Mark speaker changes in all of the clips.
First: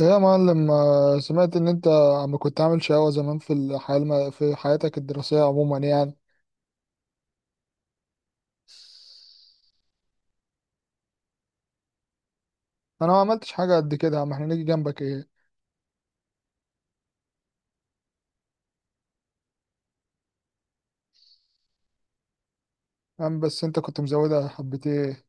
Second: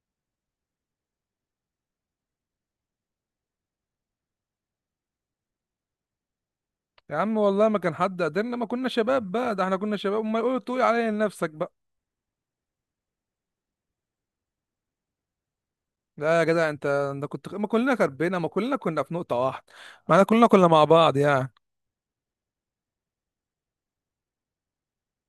Speaker 1: ايه يا معلم، سمعت ان انت عم كنت عامل شقاوة زمان في الحياة في حياتك الدراسية عموما يعني.
Speaker 2: يا عم، والله ما كان حد قدرنا. ما كنا شباب بقى؟ ده احنا كنا شباب، امال! تقول عليا لنفسك بقى.
Speaker 1: انا ما عملتش حاجة قد كده يا عم، احنا نيجي جنبك ايه؟
Speaker 2: لا يا جدع، انت كنت، ما كلنا كنا في نقطة واحدة. ما احنا كلنا كنا مع بعض يعني.
Speaker 1: يا عم بس انت كنت مزودها حبة ايه.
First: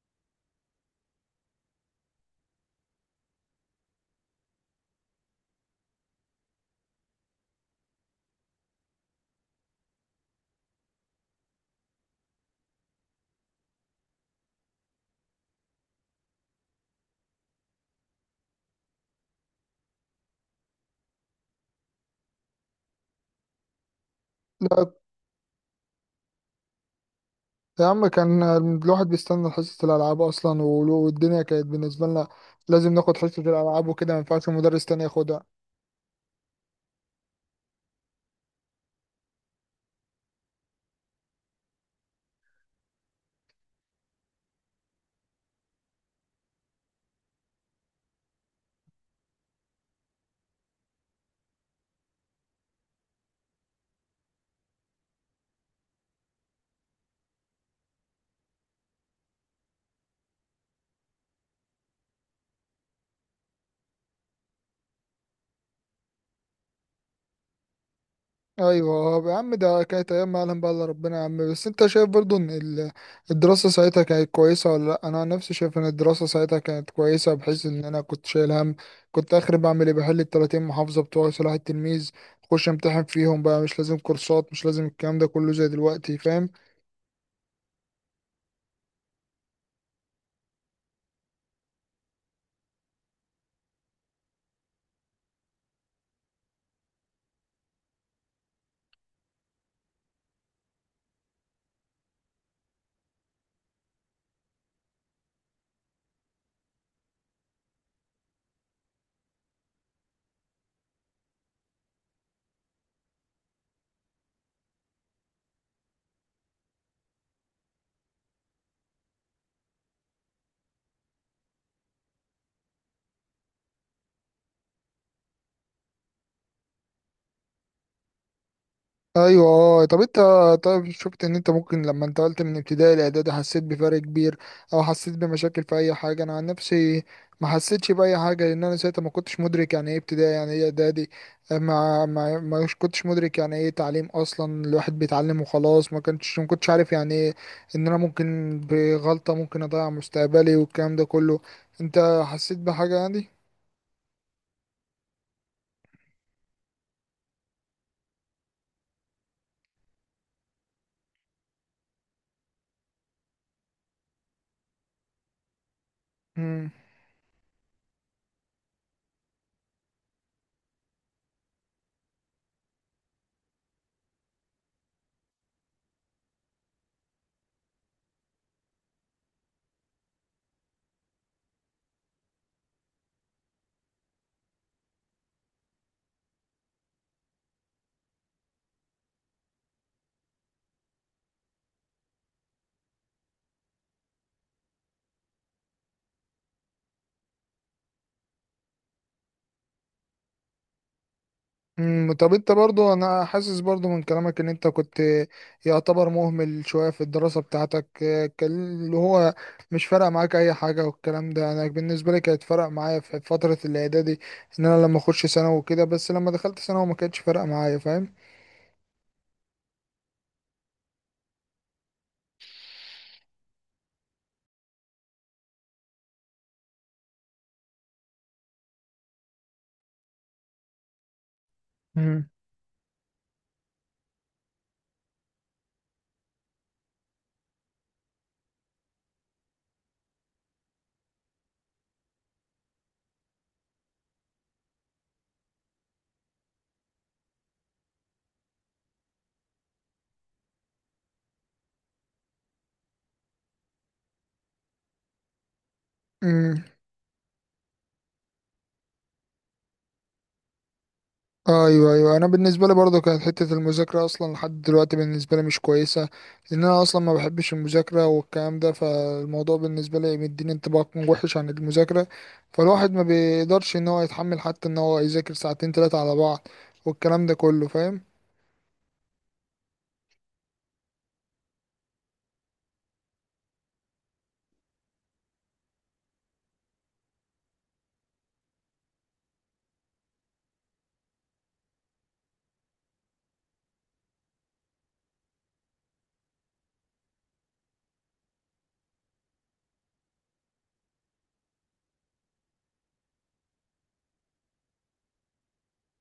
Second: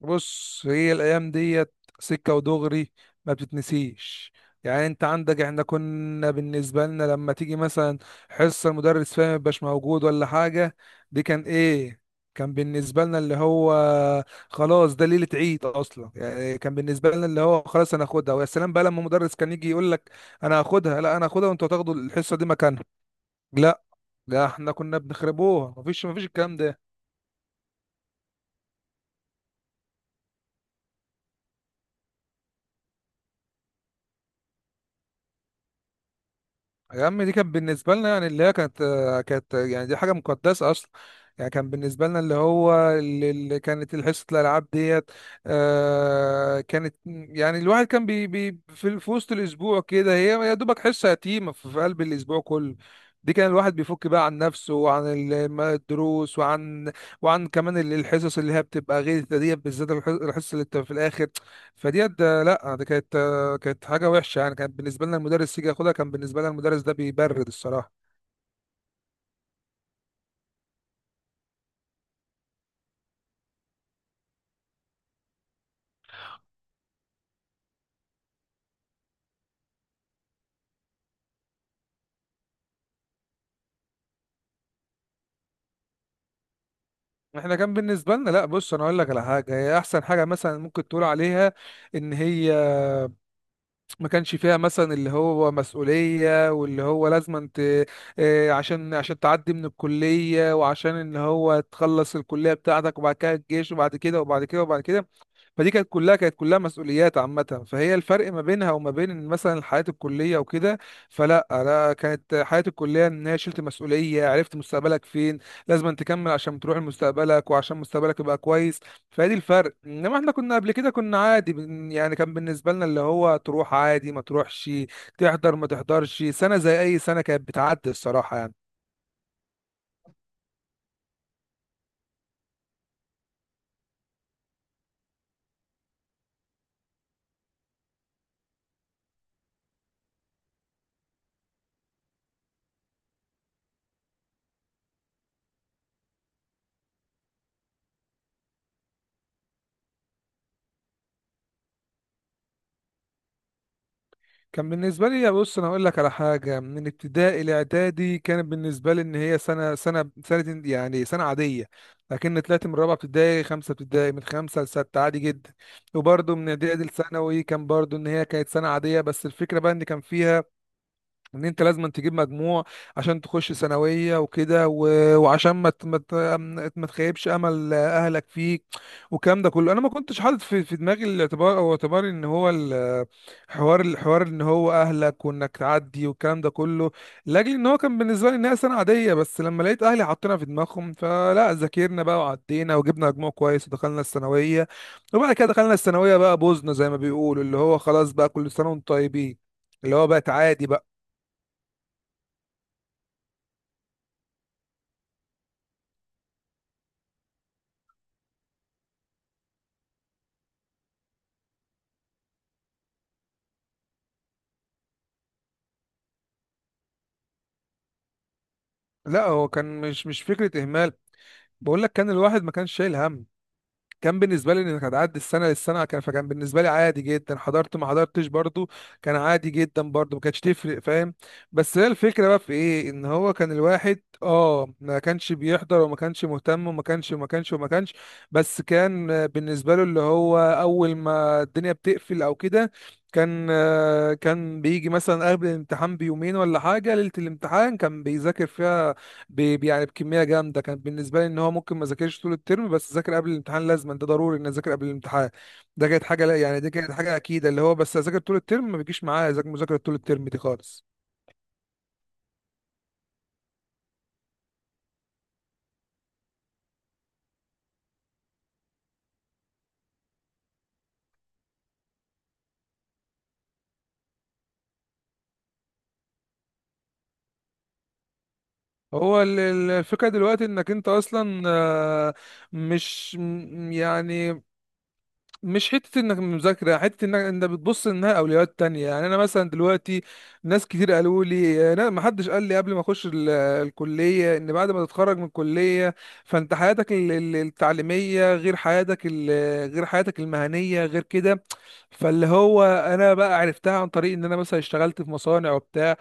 Speaker 2: بص، هي الايام ديت سكه ودغري، ما بتتنسيش. يعني انت عندك، احنا كنا بالنسبه لنا لما تيجي مثلا حصه المدرس فيها ما يبقاش موجود ولا حاجه، دي كان ايه؟ كان بالنسبه لنا اللي هو خلاص، ده ليله عيد اصلا يعني. كان بالنسبه لنا اللي هو خلاص، انا هاخدها. ويا سلام بقى لما مدرس كان يجي يقول لك: انا هاخدها، لا انا هاخدها وانتوا هتاخدوا الحصه دي مكانها. لا، لا، احنا
Speaker 1: لا
Speaker 2: كنا بنخربوها. مفيش الكلام ده.
Speaker 1: يا عم، كان الواحد بيستنى حصة الالعاب اصلا، والدنيا كانت بالنسبة لنا لازم ناخد حصة الالعاب وكده، ما ينفعش المدرس تاني ياخدها.
Speaker 2: يا عم، دي كانت بالنسبة لنا يعني اللي هي كانت يعني. دي حاجة مقدسة أصلا. يعني كان بالنسبة لنا اللي هو، اللي كانت حصة الألعاب ديت. آه، كانت يعني الواحد كان بي بي في وسط الأسبوع كده. هي يا دوبك حصة يتيمة في قلب الأسبوع كله. دي كان الواحد بيفك بقى عن نفسه وعن الدروس وعن كمان الحصص اللي هي بتبقى غير ديت، بالذات الحصة اللي بتبقى في الآخر. فديت ده، لا، دي كانت حاجه وحشه يعني. كان بالنسبه لنا المدرس يجي ياخدها، كان بالنسبه لنا المدرس ده بيبرد الصراحه.
Speaker 1: ايوه يا عم، ده كانت ايام ما يعلم بقى الا ربنا. يا عم، بس انت شايف برضو ان الدراسه ساعتها كانت كويسه ولا لا؟ انا عن نفسي شايف ان الدراسه ساعتها كانت كويسه، بحيث ان انا كنت شايل هم. كنت اخر بعمل ايه؟ بحل ال 30 محافظه بتوع صلاح التلميذ، اخش امتحن فيهم بقى. مش لازم كورسات، مش لازم الكلام ده كله زي دلوقتي، فاهم؟
Speaker 2: احنا كان بالنسبه لنا، لا بص انا اقول لك على حاجه. هي احسن حاجه مثلا ممكن تقول عليها، ان هي ما كانش فيها مثلا اللي هو مسؤوليه، واللي هو لازم انت، عشان تعدي من الكليه، وعشان ان هو تخلص الكليه بتاعتك، وبعد كده الجيش وبعد كده وبعد كده وبعد كده. فدي كانت كلها مسؤوليات عامة. فهي الفرق ما بينها وما بين مثلا الحياة الكلية وكده. فلا، أنا كانت حياة الكلية إن هي شلت مسؤولية، عرفت مستقبلك فين، لازم أن تكمل عشان تروح لمستقبلك وعشان مستقبلك يبقى كويس. فدي الفرق. إنما إحنا كنا قبل كده كنا عادي يعني كان بالنسبة لنا اللي هو تروح عادي ما تروحش، تحضر ما تحضرش، سنة زي أي سنة كانت بتعدي الصراحة يعني.
Speaker 1: ايوه اه. طب انت، طيب شفت ان انت ممكن لما انتقلت من ابتدائي لاعدادي حسيت بفرق كبير، او حسيت بمشاكل في اي حاجه؟ انا عن نفسي ما حسيتش باي حاجه، لان انا ساعتها ما كنتش مدرك يعني ايه ابتدائي يعني ايه اعدادي. ما كنتش مدرك يعني ايه تعليم اصلا، الواحد بيتعلم وخلاص، ما كنتش عارف يعني ايه ان انا ممكن بغلطه ممكن اضيع مستقبلي والكلام ده كله. انت حسيت بحاجه
Speaker 2: كان بالنسبة لي، بص أنا هقول لك على حاجة، من ابتدائي لإعدادي كانت بالنسبة لي إن هي سنة يعني سنة عادية. لكن طلعت من رابعة ابتدائي، خمسة ابتدائي، من خمسة لستة عادي جدا. وبرضه من
Speaker 1: يعني؟
Speaker 2: إعدادي لثانوي كان برضه إن هي كانت سنة عادية. بس الفكرة بقى إن كان فيها ان انت لازم تجيب مجموع عشان تخش ثانويه وكده وعشان ما تخيبش امل اهلك فيك، والكلام ده كله انا ما كنتش حاطط في دماغي الاعتبار او اعتبار ان هو حوار ان هو اهلك وانك تعدي والكلام ده كله. لاجل ان هو كان بالنسبه لي انها سنه عاديه، بس لما لقيت اهلي حاطينها في دماغهم، فلا، ذاكرنا بقى وعدينا وجبنا مجموع كويس ودخلنا الثانويه. وبعد كده دخلنا الثانويه بقى، بوزنا زي ما بيقولوا، اللي هو خلاص بقى كل سنه وانتم طيبين. اللي هو بقت عادي بقى.
Speaker 1: مم. طب انت برضو، انا حاسس برضو من كلامك ان انت كنت يعتبر مهمل شوية في الدراسة بتاعتك. كان اللي هو مش فارق معاك اي حاجة والكلام ده. انا بالنسبة لي كانت فارق معايا في فترة الاعدادي ان انا لما اخش ثانوي وكده، بس لما دخلت ثانوي ما كانتش فارقة معايا، فاهم؟
Speaker 2: لا، هو كان مش فكرة إهمال. بقول لك، كان الواحد ما كانش شايل هم. كان بالنسبة لي إنك هتعدي السنة للسنة. كان بالنسبة لي عادي جدا، حضرت ما حضرتش برضو كان عادي جدا، برضو ما كانتش تفرق، فاهم؟ بس هي الفكرة
Speaker 1: مم.
Speaker 2: بقى في إيه؟ إن هو كان الواحد ما كانش بيحضر وما كانش مهتم وما كانش وما كانش وما كانش. بس كان بالنسبة له اللي هو أول ما الدنيا بتقفل أو كده، كان بيجي مثلا قبل الامتحان بيومين ولا حاجة. ليلة الامتحان كان بيذاكر فيها يعني بكميه جامده. كان بالنسبه لي ان هو ممكن ما ذاكرش طول الترم، بس ذاكر قبل الامتحان، لازما ده ضروري ان اذاكر قبل الامتحان. ده كانت حاجه، لا يعني
Speaker 1: مم،
Speaker 2: دي كانت حاجه اكيده. اللي هو بس اذاكر طول الترم ما بيجيش معايا، اذاكر مذاكره طول الترم دي خالص.
Speaker 1: ايوه ايوه. انا بالنسبه لي برضو كانت حته المذاكره اصلا لحد دلوقتي بالنسبه لي مش كويسه، لان انا اصلا ما بحبش المذاكره والكلام ده، فالموضوع بالنسبه لي مديني انطباع وحش عن المذاكره، فالواحد ما بيقدرش ان هو يتحمل حتى ان هو يذاكر ساعتين ثلاثه على بعض والكلام ده كله، فاهم؟
Speaker 2: هو الفكره دلوقتي انك انت اصلا، مش يعني مش حتة انك مذاكرة، حتة انك انت بتبص انها اولويات تانية. يعني انا مثلا دلوقتي، ناس كتير قالوا لي، انا ما حدش قال لي قبل ما اخش الكلية ان بعد ما تتخرج من الكلية، فانت حياتك التعليمية غير حياتك غير حياتك المهنية، غير كده. فاللي هو انا بقى عرفتها عن طريق ان انا مثلا اشتغلت في مصانع وبتاع.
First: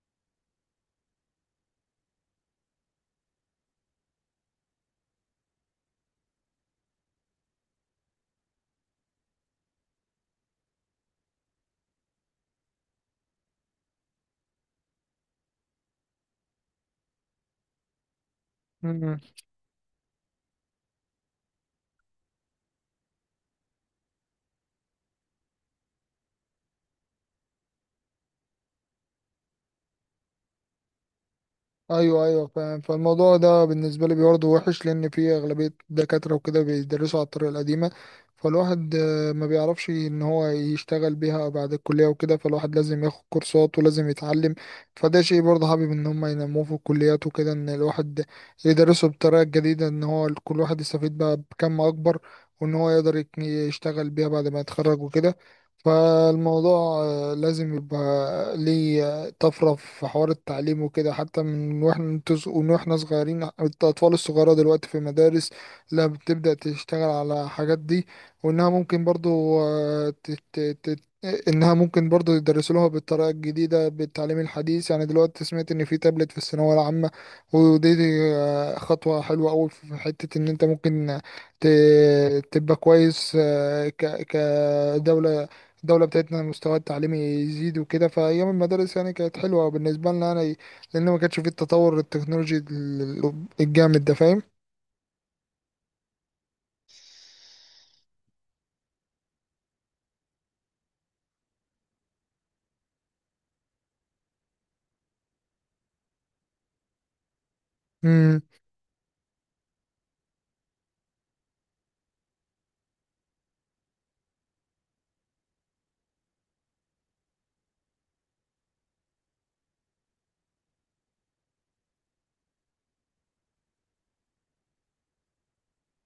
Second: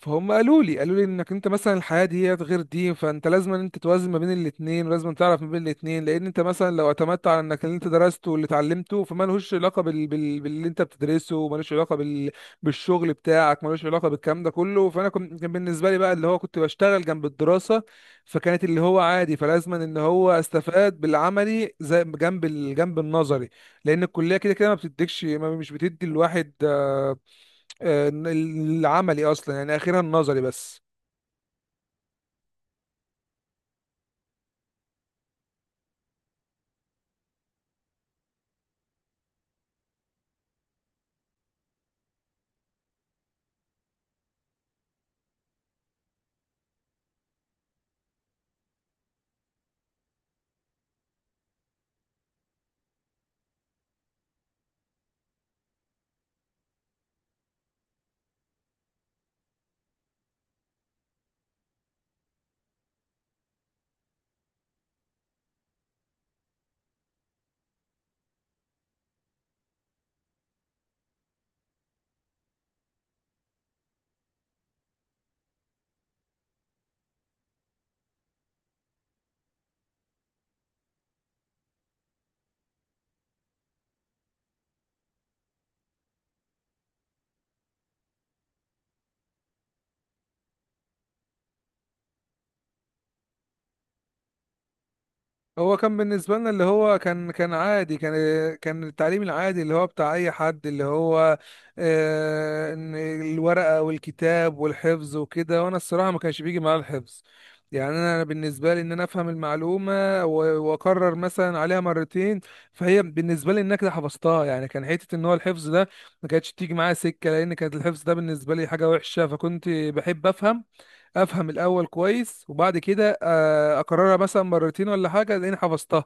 Speaker 2: فهم قالوا لي انك انت مثلا الحياه دي غير دي. فانت لازم ان انت توازن ما بين الاثنين، ولازم تعرف ما بين الاثنين، لان انت مثلا لو اعتمدت على انك اللي انت درسته واللي اتعلمته، فما لهوش علاقه باللي انت بتدرسه، ومالوش علاقه بالشغل بتاعك، مالوش علاقه بالكلام ده كله. فانا كان بالنسبه لي بقى اللي هو كنت بشتغل جنب الدراسه، فكانت اللي هو عادي، فلازم ان هو استفاد بالعملي زي جنب النظري. لان الكليه كده كده ما بتديكش ما مش بتدي الواحد العملي اصلا، يعني اخيرا النظري بس.
Speaker 1: ايوه ايوه فاهم. فالموضوع ده بالنسبه لي برضه وحش، لان في اغلبيه دكاتره وكده بيدرسوا على الطريقه القديمه، فالواحد ما بيعرفش ان هو يشتغل بيها بعد الكليه وكده، فالواحد لازم ياخد كورسات ولازم يتعلم. فده شيء برضه حابب ان هم ينموه في الكليات وكده، ان الواحد يدرسه بطريقه جديده، ان هو كل واحد يستفيد بقى بكم اكبر، وان هو يقدر يشتغل بيها بعد ما يتخرج وكده. فالموضوع لازم يبقى ليه طفرة في حوار التعليم وكده، حتى من واحنا انتوا من واحنا صغيرين. الأطفال الصغيرة دلوقتي في المدارس لا، بتبدأ تشتغل على حاجات دي، وإنها ممكن برضو إنها ممكن برضو يدرسوا لها بالطريقة الجديدة بالتعليم الحديث. يعني دلوقتي سمعت إن في تابلت في الثانوية العامة، ودي، خطوة حلوة أوي في حتة إن أنت ممكن تبقى كويس كدولة. الدولة بتاعتنا المستوى التعليمي يزيد وكده. فأيام المدارس يعني كانت حلوة بالنسبة لنا يعني، لأن ما كانش فيه التطور التكنولوجي الجامد ده، فاهم؟
Speaker 2: هو كان بالنسبه لنا اللي هو كان عادي، كان التعليم العادي اللي هو بتاع اي حد، اللي هو إن الورقه والكتاب والحفظ وكده. وانا الصراحه ما كانش بيجي معايا الحفظ. يعني انا بالنسبه لي ان انا افهم المعلومه واكرر مثلا عليها مرتين، فهي بالنسبه لي ان انا كده حفظتها يعني. كان حته ان هو الحفظ ده ما كانتش تيجي معايا سكه، لان كانت الحفظ ده بالنسبه لي حاجه وحشه. فكنت بحب افهم الاول كويس، وبعد كده اكررها مثلا مرتين ولا حاجه لاني حفظتها.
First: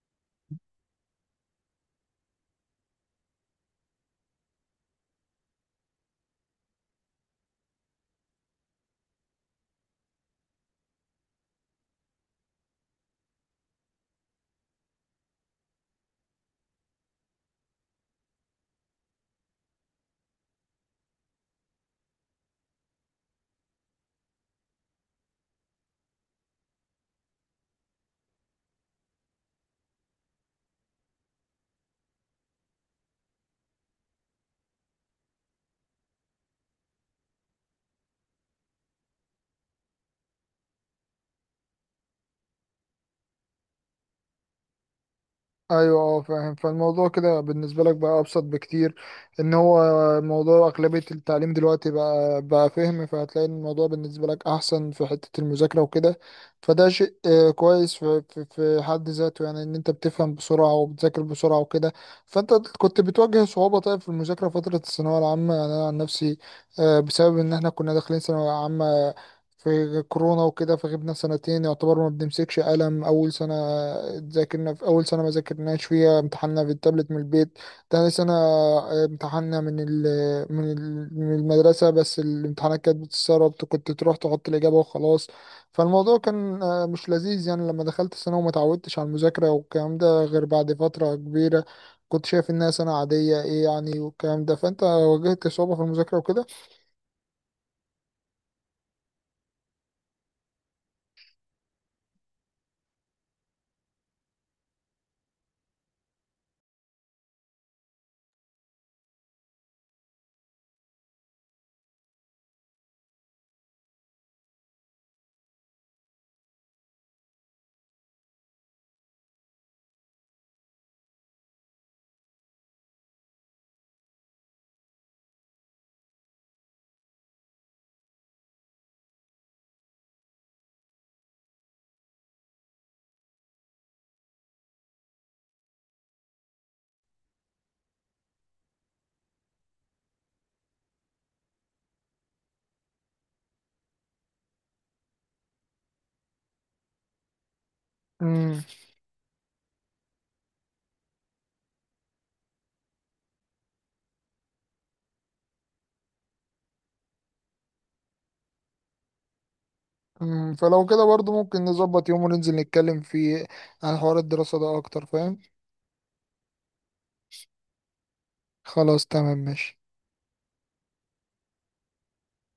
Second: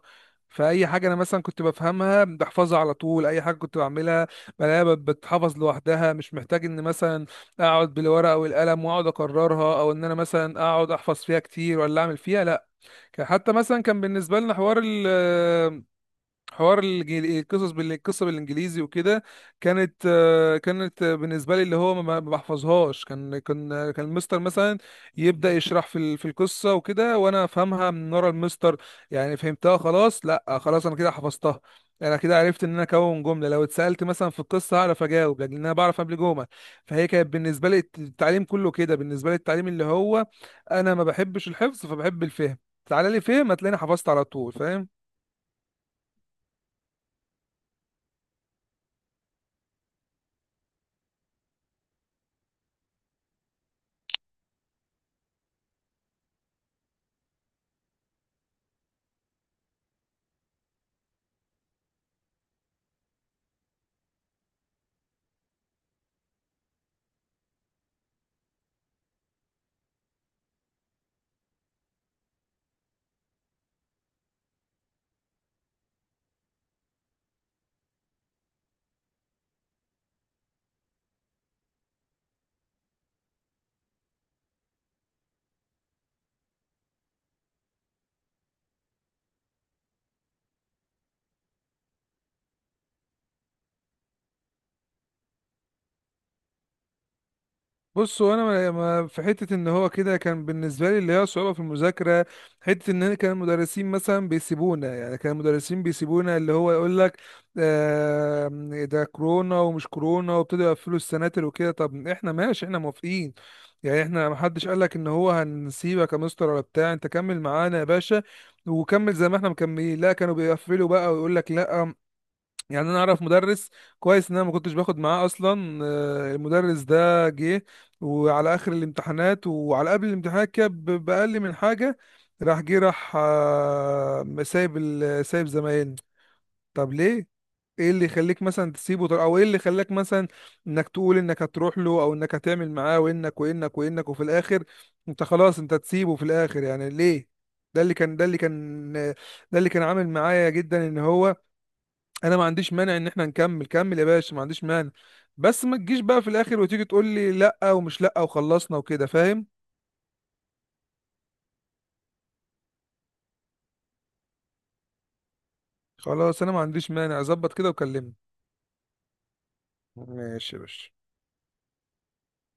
Speaker 2: فاي حاجه انا مثلا كنت بفهمها بحفظها على طول. اي حاجه كنت بعملها بلاقيها بتحفظ لوحدها، مش محتاج ان مثلا اقعد بالورقه والقلم واقعد اكررها، او ان انا مثلا اقعد احفظ فيها كتير ولا اعمل فيها، لا. حتى مثلا كان بالنسبه لنا حوار القصص القصه بالانجليزي وكده. كانت بالنسبه لي اللي هو ما بحفظهاش. كان المستر مثلا يبدا يشرح في القصه وكده، وانا افهمها من ورا المستر. يعني فهمتها خلاص، لا خلاص انا كده حفظتها. انا كده عرفت ان انا اكون جمله، لو اتسالت مثلا في القصه هعرف اجاوب، لان انا بعرف قبل جمل. فهي كانت بالنسبه لي التعليم كله كده. بالنسبه لي التعليم اللي هو انا ما بحبش الحفظ، فبحب الفهم. تعالى لي فهم، هتلاقيني حفظت على طول، فاهم؟
Speaker 1: ايوه اه فاهم. فالموضوع كده بالنسبه لك بقى ابسط بكتير، ان هو موضوع اغلبيه التعليم دلوقتي بقى فهم، فهتلاقي ان الموضوع بالنسبه لك احسن في حته المذاكره وكده. فده شيء كويس في حد ذاته، يعني ان انت بتفهم بسرعه وبتذاكر بسرعه وكده. فانت كنت بتواجه صعوبه طيب في المذاكره فتره الثانويه العامه؟ يعني انا عن نفسي بسبب ان احنا كنا داخلين ثانويه عامه في كورونا وكده، فغبنا سنتين يعتبر ما بنمسكش قلم اول سنه. ذاكرنا في اول سنه ما ذاكرناش فيها، امتحاننا في التابلت من البيت. تاني سنه امتحاننا من المدرسه، بس الامتحانات كانت بتتسرب، كنت تروح تحط الاجابه وخلاص. فالموضوع كان مش لذيذ، يعني لما دخلت السنه وما اتعودتش على المذاكره والكلام ده غير بعد فتره كبيره كنت شايف انها سنه عاديه، ايه يعني والكلام ده، فانت واجهت صعوبه في المذاكره
Speaker 2: بص هو انا في حته ان هو كده كان بالنسبه لي اللي هي صعوبه في المذاكره. حته ان انا كان المدرسين مثلا بيسيبونا، يعني كان المدرسين بيسيبونا اللي هو يقول لك: آه، ده كورونا ومش كورونا، وابتدوا يقفلوا السناتر وكده. طب احنا ماشي، احنا موافقين. يعني احنا ما حدش قال لك ان هو هنسيبك يا مستر ولا بتاع، انت كمل معانا يا باشا وكمل زي ما احنا مكملين، لا كانوا بيقفلوا بقى ويقول لك لا. يعني انا اعرف مدرس كويس، ان انا ما كنتش باخد معاه اصلا. المدرس ده جه وعلى اخر الامتحانات وعلى قبل الامتحانات كده باقل من حاجه. راح جه راح، سايب زمايلنا. طب ليه؟ ايه اللي يخليك مثلا تسيبه، او ايه اللي خلاك مثلا انك تقول انك هتروح له او انك هتعمل معاه، وانك وانك وانك، وفي الاخر انت خلاص تسيبه في الاخر، يعني ليه؟ ده اللي كان ده اللي
Speaker 1: وكده.
Speaker 2: كان ده اللي كان عامل معايا جدا، ان هو انا ما عنديش مانع ان احنا نكمل. كمل يا باشا، ما عنديش مانع. بس ما تجيش بقى في الاخر وتيجي تقول لي لا، ومش لا، وخلصنا وكده، فاهم؟
Speaker 1: مم، فلو كده برضو ممكن نظبط يوم وننزل نتكلم فيه عن حوار الدراسة ده أكتر، فاهم؟
Speaker 2: خلاص، انا ما عنديش مانع، اظبط كده وكلمني.
Speaker 1: خلاص تمام ماشي.
Speaker 2: ماشي يا باشا.